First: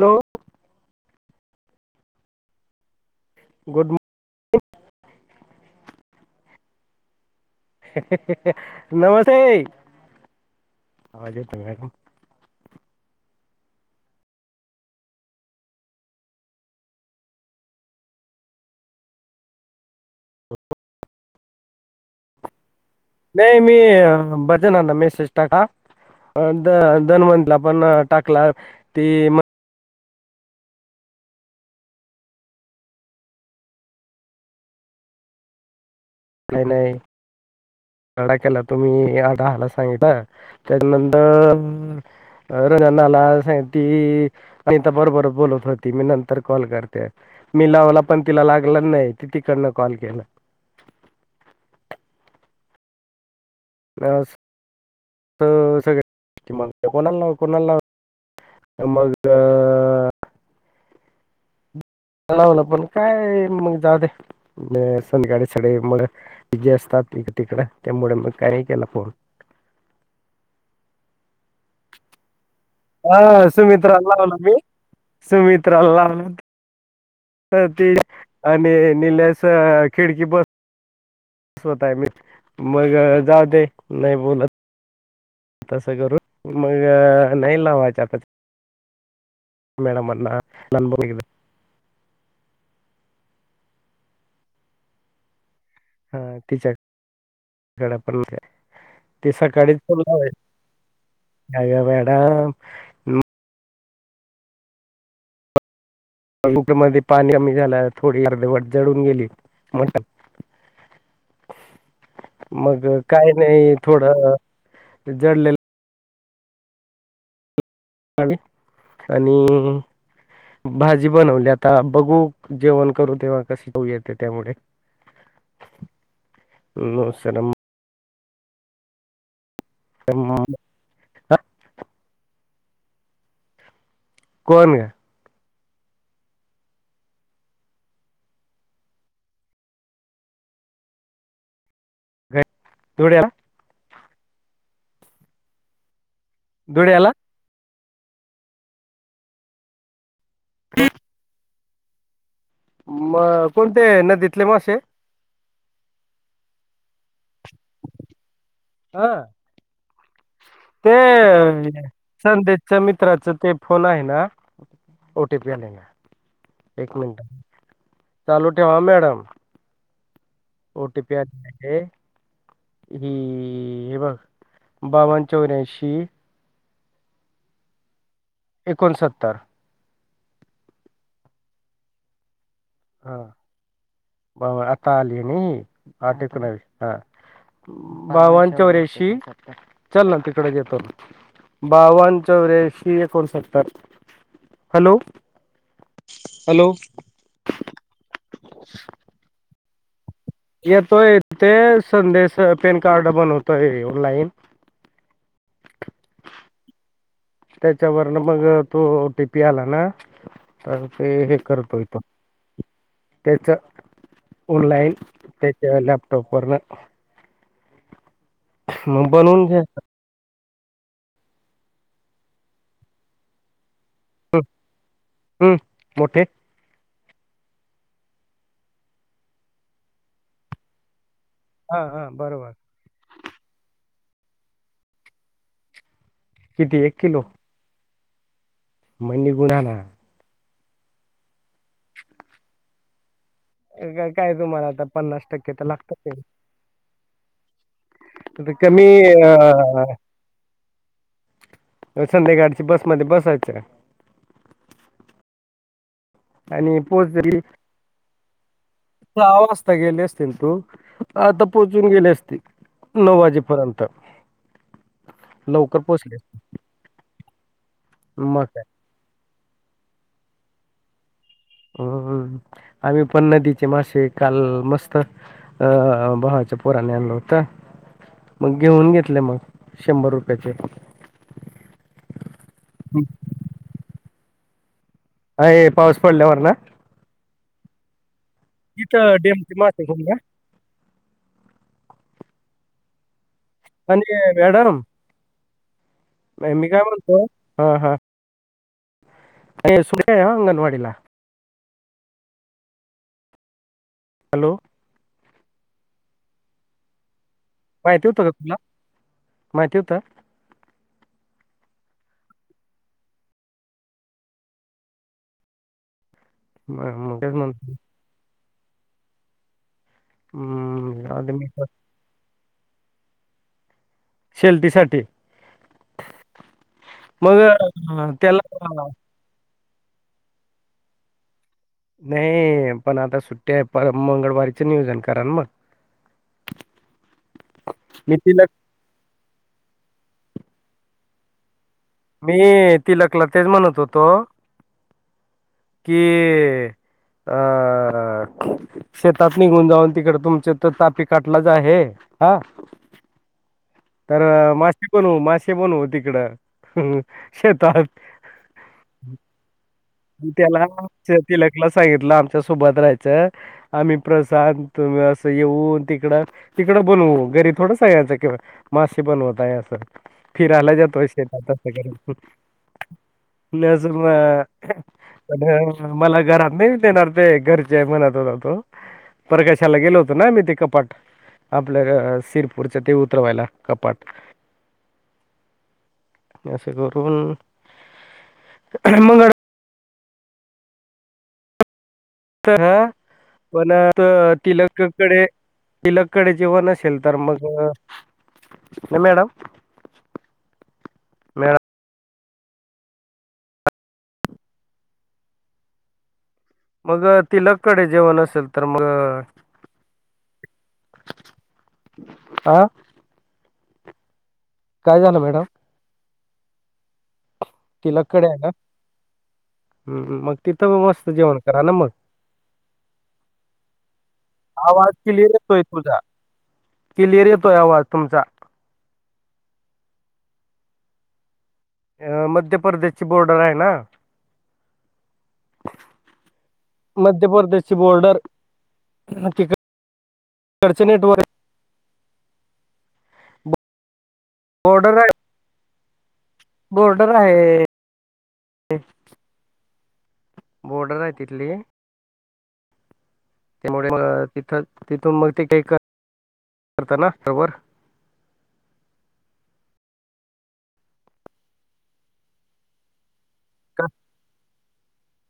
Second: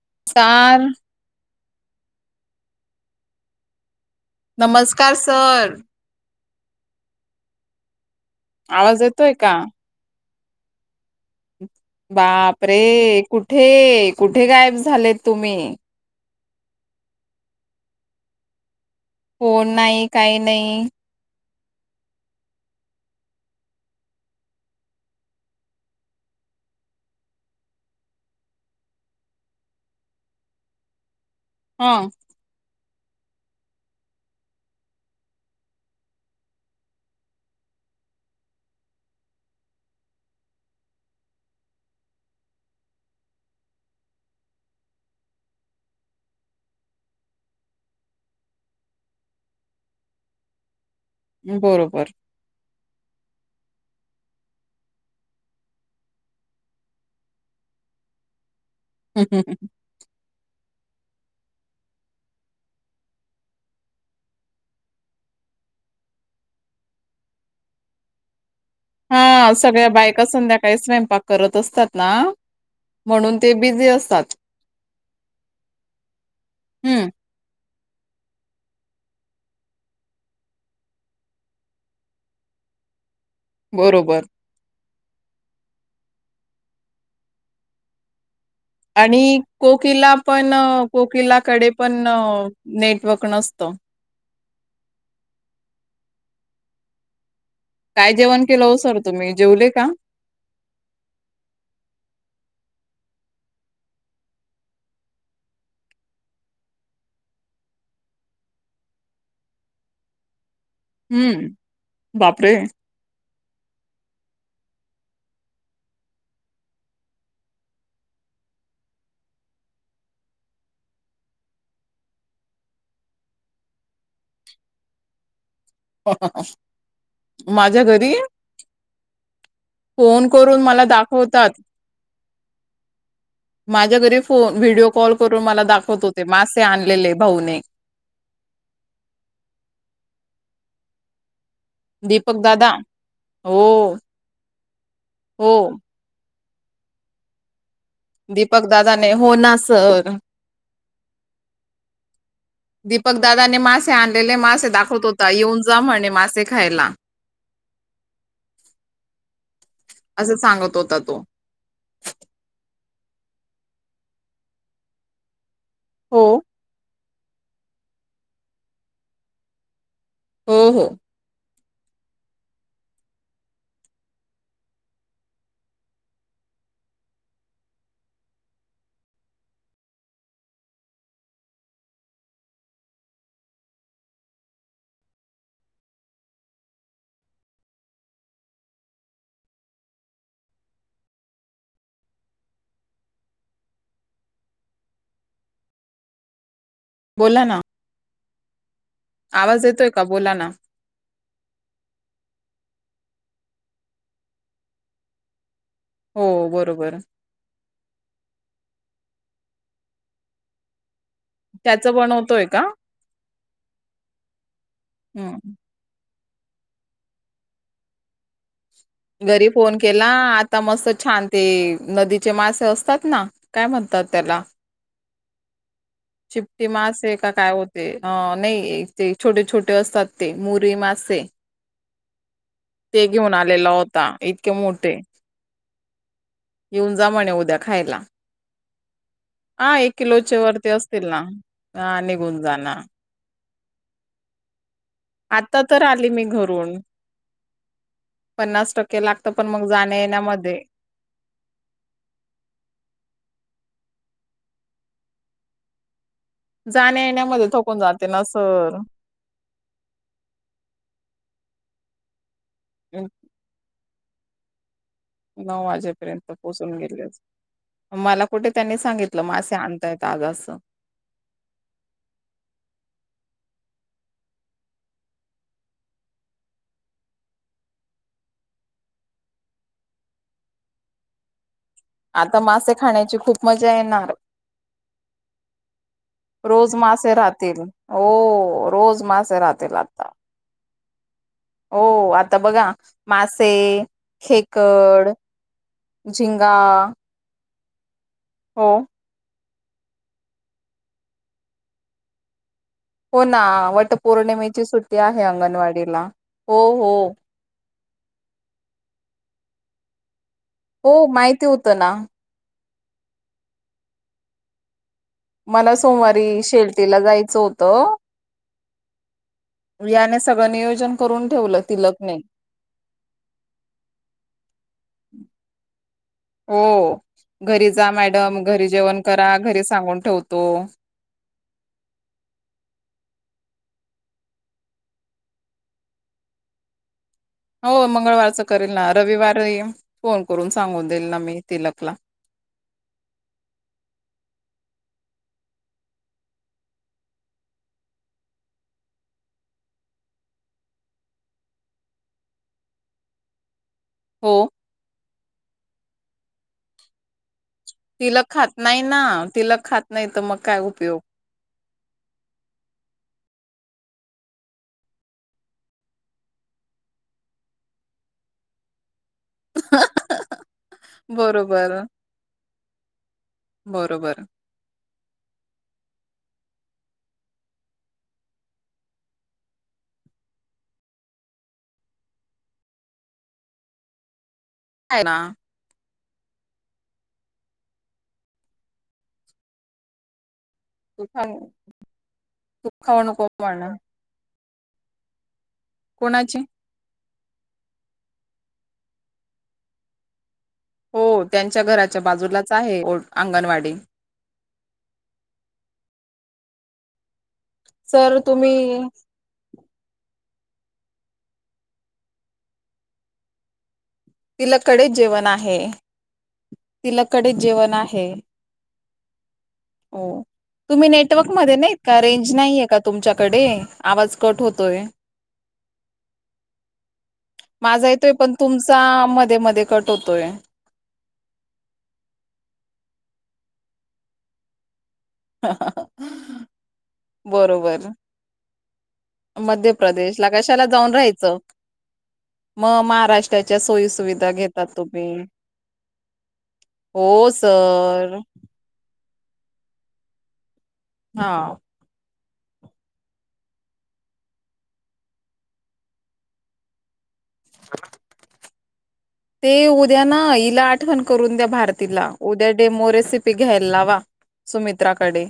Hello sir good मॉ नमस्कार sir आवाज येतोय नमते का आवाज येतो मॅडम बापरे, कुठे, कुठे गायब झालेत तुम्ही? फोन नाही, काही नाही. नाही मी, भजनाना मेसेिज टाका अ द धनवंतला पण टाकला, ती म हा. काय नाय. आडा केला तुम्ही, यडा आडा सांगिता. त्यादनंतर त्यांना सांगती, निता बरोबरच बोलत होती, मी नंतर कॉल करते. मी लाव मलापण तिला लागलं नाई, ती तिकडन कॉल केला. बरोबर. [inaudible] कोणाला लाव, कोणाला लाव मग अ लावलं पण काय मग जाव दे, संध्यकाडी साडे मड बिजे असत्यात. तिकडं त्यामुड मग काय नाही केला फोन हां, सगळ्या बायका संध्याकाळी स्वयंपाक करत असतात ना म्हणून हा ते बिझी सुमित्राला असतात लावला मी, सुमित्राला लावला. हम्म ती आणि निलेश खिडकी बस [unintelligible] मग जाव दे, नाही बरोबर बोलत. तसं करू, मग नाही लावायचा आता. आणि कोकिला मॅडमांना पण हा कोकिलाकडे पण नेट वर्क नसतं. हा तिच्या कडपण जेवण काय, केलं हो सर ती तुम्ही जेवले सकाळीच का [unintelligible] काय ग मॅडम कुकरमध्ये पाणी कमी झालं, थोडी अर्धवट जळून गेली, मट हम्म बापरे मग काय नाही, थोडं ते जडलेल आणि आणि भाजी बनवली आता, बघू जेवण करू तेव्हा कशी चव येते त्यामुळे. ह [unintelligible] माझ्या घरी फोन मग करून मला दाखवतात. च्या घरी फोन, कोण व्हिडिओ कॉल करून मला दाख वत होते मासे आणलेले भाऊने. दीपक ग दादा, धुळ्याला हो, हो. धुळ्याला दीपक दादाने, हो ना सर. [unintelligible] म दीपकदादाने कोणते मासे आणलेले नदीतले मासे दाखवत होता, येऊन जा म्हणे मासे खायला. हा! असं सांगत होता तो ते संदेशचा मि त्राचं ते फोन आहे ना, ओटी पी आले का? हो! एक मिट चालू ठेवा मॅडम. हो हो ओटीपी आली ही बघ बावन चौऱंशी एकोणसत्तर हा बाबा आता आली आहे आठ एकोणाविस बावण चैऱ्याणशीना तिकडे येतो. बावन चौ रेशीय कोण सत्तर, हॅलो! हॅलो! बोला ना! [inaudible] आवाज येतोय का बोला ना येतोय ते संदेश पॅन कार्ड बनवतोय ऑनलाइन. हो बरोबर त्याच्यावरन मग तो ओटीपी आला ना तर ते हे करतोय, त्याच तो बनवतोय का त्याच ऑनलाईन हम्म त्याच्या लाॅप्टॉपवरण घरी घ्या फोन केला आ ता मस्त छान ते नदीचे मासे असतात, ना काय म्हणतात त्याला? हम्! चिप्टी मासे का काय होते नाही ते, छोटे छोटे असतात, ते मुरी मासे हा हा बरोबर ते घेऊन आलेला होता इतके मोठे किती येऊन एक जा किलो म्हणे उद्या खायला. मग निघून हा एक जाणार किलोच्या वरती असतील, ना निघून जाना का काय तुम्हाला आता पन्नास टक्के आता तर लागत आली ते. मी घरून आता पन्नास कमी टक्के लागत पण अ मग जाण्या येण्यामध्ये संध्याकाळची बसमध्ये बसायचं. आणि जाण्या पोचली, येण्यामध्ये थकून जाते ना सर सहा वाजता गेले असतील तू. आता पोहोचून गेले असते नऊ वाजेपर्यंत. नऊ लवकर पोहोचले वाजेपर्यंत पोहोचून गेले असते, मला मग कुठे काय त्यांनी सांगितलं मासे आण य आज अस. हम्म आम्ही पण नदीचे मासे काल मस्त अं भा पोरानी आणलं होतं. मग घेऊन घेतले मग शंभर रुपयाचे. आता मासे खाण्याची खूप मजा येणार? ए पाऊस पडल्यावर ना? रोज मासे राहतील हो रोज तिथं मासे डेमचे राहतील घेऊन आता. या हो आता बघा मासे, आणि खेकड झिंगा नाही मी काय म्हणतो, हा हा हो! अ सुट्टी आहे ना अंगणवाडीला? हो ना वट हॅलो पौर्णिमेची सुट्टी आहे अंगणवाडीला हो हो माहिती होतं का तुला हो माहिती होत ना मला सोमवारी शेलटीला मग तेच जायचं म्हणतो होतं याने सगळं नियोजन करून मी ठेवलं तिलकने शेल्तीीसाठी हो घरी जा मॅडम घरी त्याला जेवण करा घरी सांगून ठेवतो नाही पण आता सुट्ट्या आहे पर मंगळवारीच नियोजन कारण मग रीकाम आहे हो मंगळवारच करेल ना रविवार फोन करून सांगून देईल ना मी तिलकला [unintelligible] मी तिलकला तेच म्हणत होतो की अ शेतात निघून जाऊन तिकड तुमच तर तापी काटलाच आहे हा तर हो मासे पण हो मासे पण हो तिकडं शेतात तिला खात नाही ना तिला खात नाही तर म मग काय त्याला उपयोग तिलकला सांगितलं आमच्या सोबत राहायचं आम्ही प्रसाद असं येऊ तिकडं तिकडं बनवू घरी थोड स आहे याचं किंवा म पण होत आहें फिर आला जातोय शेेत बरोबर नाही स म बरोबर पण मला घरात नाही देणार ते घरचे मनात होता तो प्रकाशाला गेलो होतो ना मी ते कपाट आपल्या शिरपूरच्या ते उतरवायला कपाट का आहे ना असं करून मंग तां ह पण तिलककडे तिलककडे कोणाची जेव्हा नसेल तरर् मग नाही मॅडम हो मॅ त्यांच्या घराच्या बाजूलाच आहे अंगणवाडी मग ति लकडे सर जेवण असेल तुम्ही तर मग आा तिलाकडे जेवण मॅडम आहे तिलाकडेच जेवण आहे ह हो तुम्ही नेटवर्क म नाहीत का रेंज नाहीय का तुमच्याकडे आवाज कट होतोय क्लिर येतोय तुझा क्लिअर येतोय आवाज माझा येतोय तुमचा पण तुमचा मध्ये मध्ये कट होतोय अ मध्य प्रदेशची बोर्डर आहे ना ह मध्य प्रदेशची बॉर्डर मध्य प्रदेशला कशाला तिकडचे जाऊन नेटवर्क राहायचं मग महाराष्ट्राच्या सोयी सुुविधा घेतात तुम्ही बोर्डर हो आहे सर बॉर्डर आहे हा तितली त्यामुळे तिथ तिथून मग ते काही करताना प्रबर ते उद्या ना हिला आठवण करून द्या भारतीला उद्या डेमोरेसि घ्याय का लावा सुमित्राकडे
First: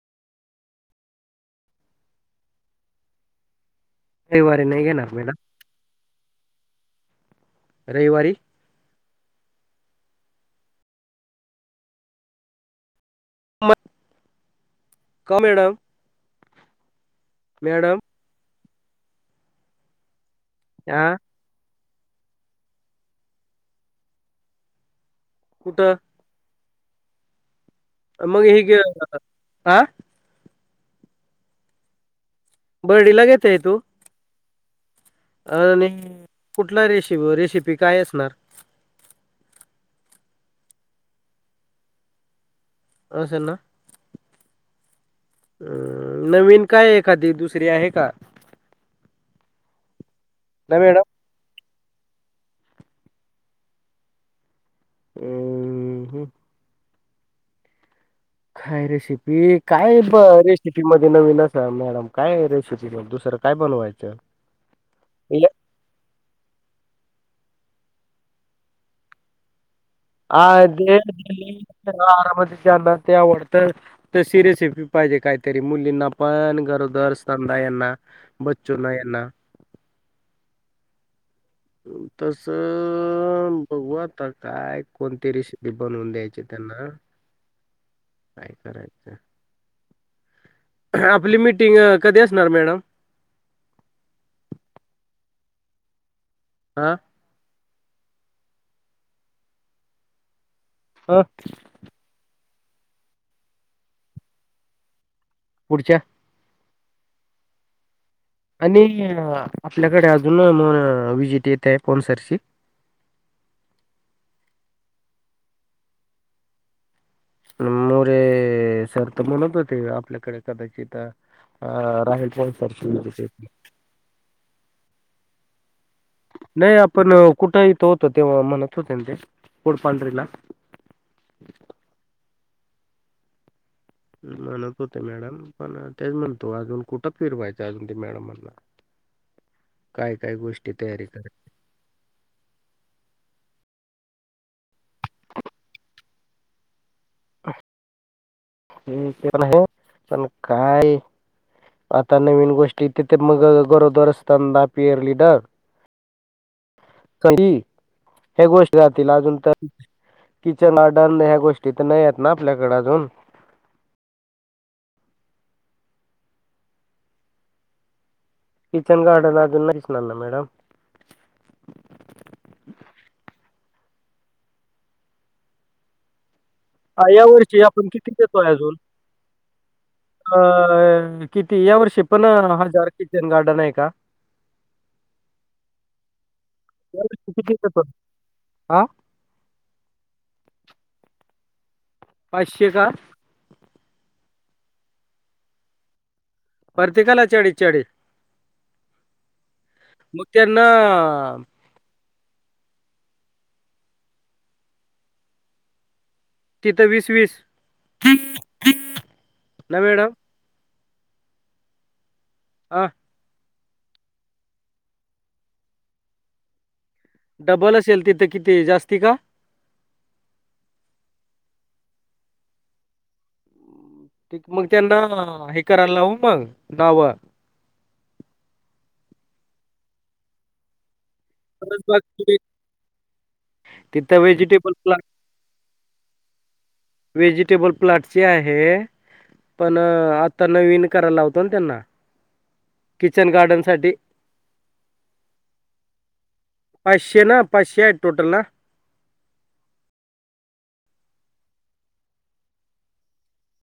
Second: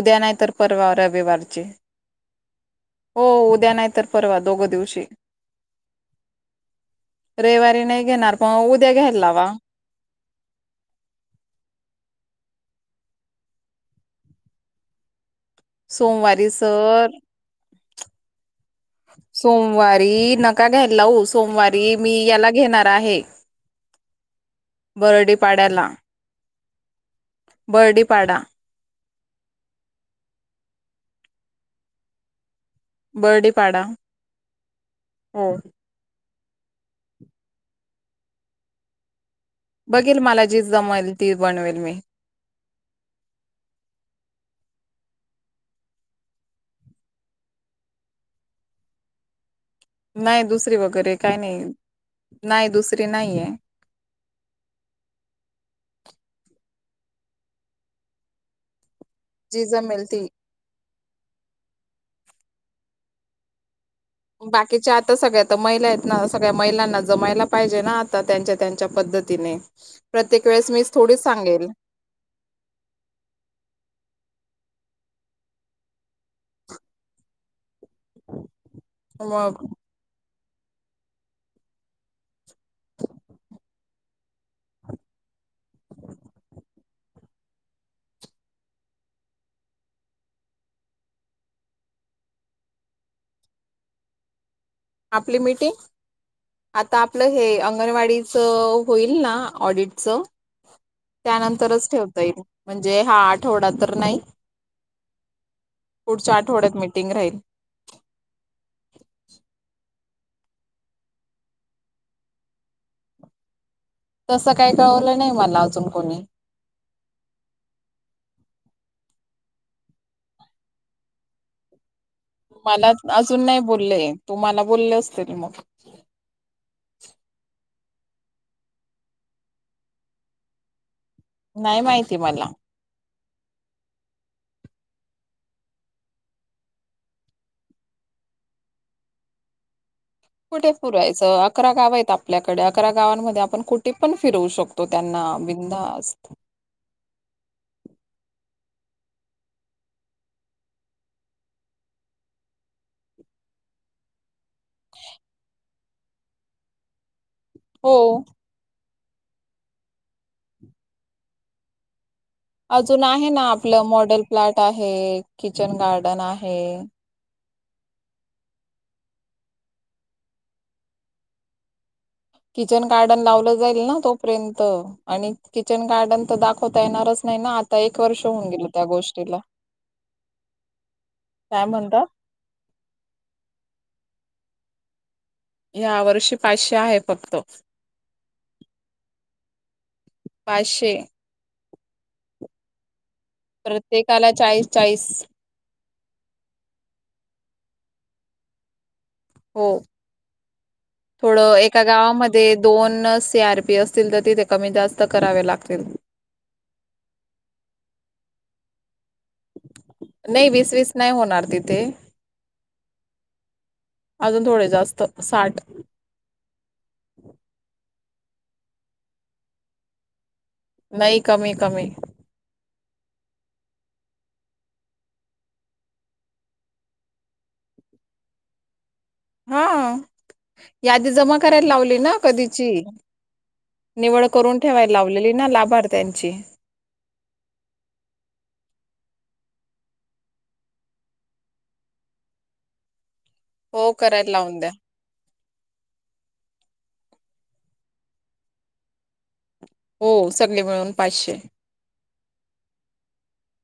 उद्या नाही तर परवा रविवारचे हो उद्या नाही इ तर परवा दोघ रविवारी नाही दिवशी घेणार मॅडम रविवारी नाही रविवारी घेणार पण उद्या घ्याला. लावा [unintelligible] म सोमवारी सर, मॅडम सोमवारी नका घ्यायला. हा लाऊ सोमवारी मी याला घेणार आहे बरडी पाड्याला, कुठं बर्डी पाडा मग हग ह, बर्डीला बर्डी घेतय तू, पाडा हो आणि कुठला रेसि रेसिपी काय असणार, बघेल मला जी जमवेल ती बनवेल मी. अस ना. अ नवीन काय एखादी दुसरी आहे का! नाही दुसरी ना मॅडम वगैरे काय नाही. नाही दुसरी नाहीये, हम ह काय रेसिपी जी काय जमेल ब ती रेसिपी मध्ये नवीन अस मॅडम, काय? बाकीच्या आता सगळ्या आ या- तर महिला आहेत ना. सगळ्या महिलांना जमायला पाहिजे. हा प्रत्येक वेळेस मीच थोडीच सांगेल आरामना ते, शेपी पाहिजे काहीतरी मुलींना पण गरोदर संधा यांना, ब्चो ना येना, मग तस बघू आता काय, कोणतीरी शे बनवून द्यायचे. काय करायचं. आपली मिीटिंग कधी असणार मॅडम, आपली मीटिंग हा आता आपल हे, अंगणवाडीच होईल ना ऑडिटच अ त्यानंतरच ठेवता येईल, म्हणजे हा आठवडा तर नाही. पुढच्या आठवड्यात मिटिंग राहील. आणि आपल्याकडे अजून, [unintelligible] तसं काही कळवलं नाही मला अजून कोणी, नमरे, सर तर म्हणत होते आपल्याकडे कदाचित रा, मला अजून नाही बोललेय तू मला बोलले असतील मग, नाही आपण कुठेहीथ होत, तेव्हा म्हणत होते ते पोडपांढरीला नाही माहिती मला. म्हणत होते मॅडम पण तेच म्हणतो अजून कुठं फिरवायचं, अजून ते मॅडमांना. [unintelligible] कुठे पुरायचं अकरा गाव आहेत. आपल्याकडे अकरा गावांमध्ये आपण कुठे, पण फिरवू शकतो त्यांना बधास्त, हे ते पण आहे पण काय, आता नवीन गोष्टी तिथे मग गरोदर असत द पियर लिडर, हो हे गोष्ट जील अजून तर किचन गारडन ह्या गोष्टी तर नाही. ना आपल्याकडे अजून आहे ना आपलं मॉडेल प्लॅट आहे. किचन गार्डन आहे. किचन गारडन आजून नाही च ना, मॅडम, किचन गार्डन लावलं जाईल ना तोपर्यंत, आणि किचन गार्डन तर दाखव. ता येणारच या नाही. ना वर्षी आता आपण एक किती वर्ष होऊन देतोय गेल अजून त्या गोष्टीला अ किती काय या, म्हणतात या्या वर्षी पाचशे आहे, या वर्षी किती देतो हा पाचशे पाचशे का. प्रत्येकाला चाळीस चाळीस परतीकला चाळीस चाळीस. हो मग त्यांना थोडं एका गावामध्ये ते दोन सीआरपी असतील तर तिथे कमी जास्त करावे लागतील. तिथं वीस वीस ना मॅडम नाही वीस वीस नाही होणार तिथे. आ. अजून थोडे जास्त साठ. डबल असेल तिथं किती जास्ती का? नाही कमी कमी. ठीक मग त्यांना हे करायला लावू मग दहावा. हा या ती जमा करायला तरच लावली ना बाकी कधीची तिथं निवड करून व्हेजिटेबल ठेवायला प्लांट लावलेली ना लाभार्थी त्यांची व्हेजिटेबल प्लॉटची आहे. पण आता नवीन कराय लावतो ना त्यांना. किचन हो गार्डनसाठी. करायला लावून द्या. पाचशे ना पाचशे आहे टोटल ना? हो सगळे मिळून पाचशे.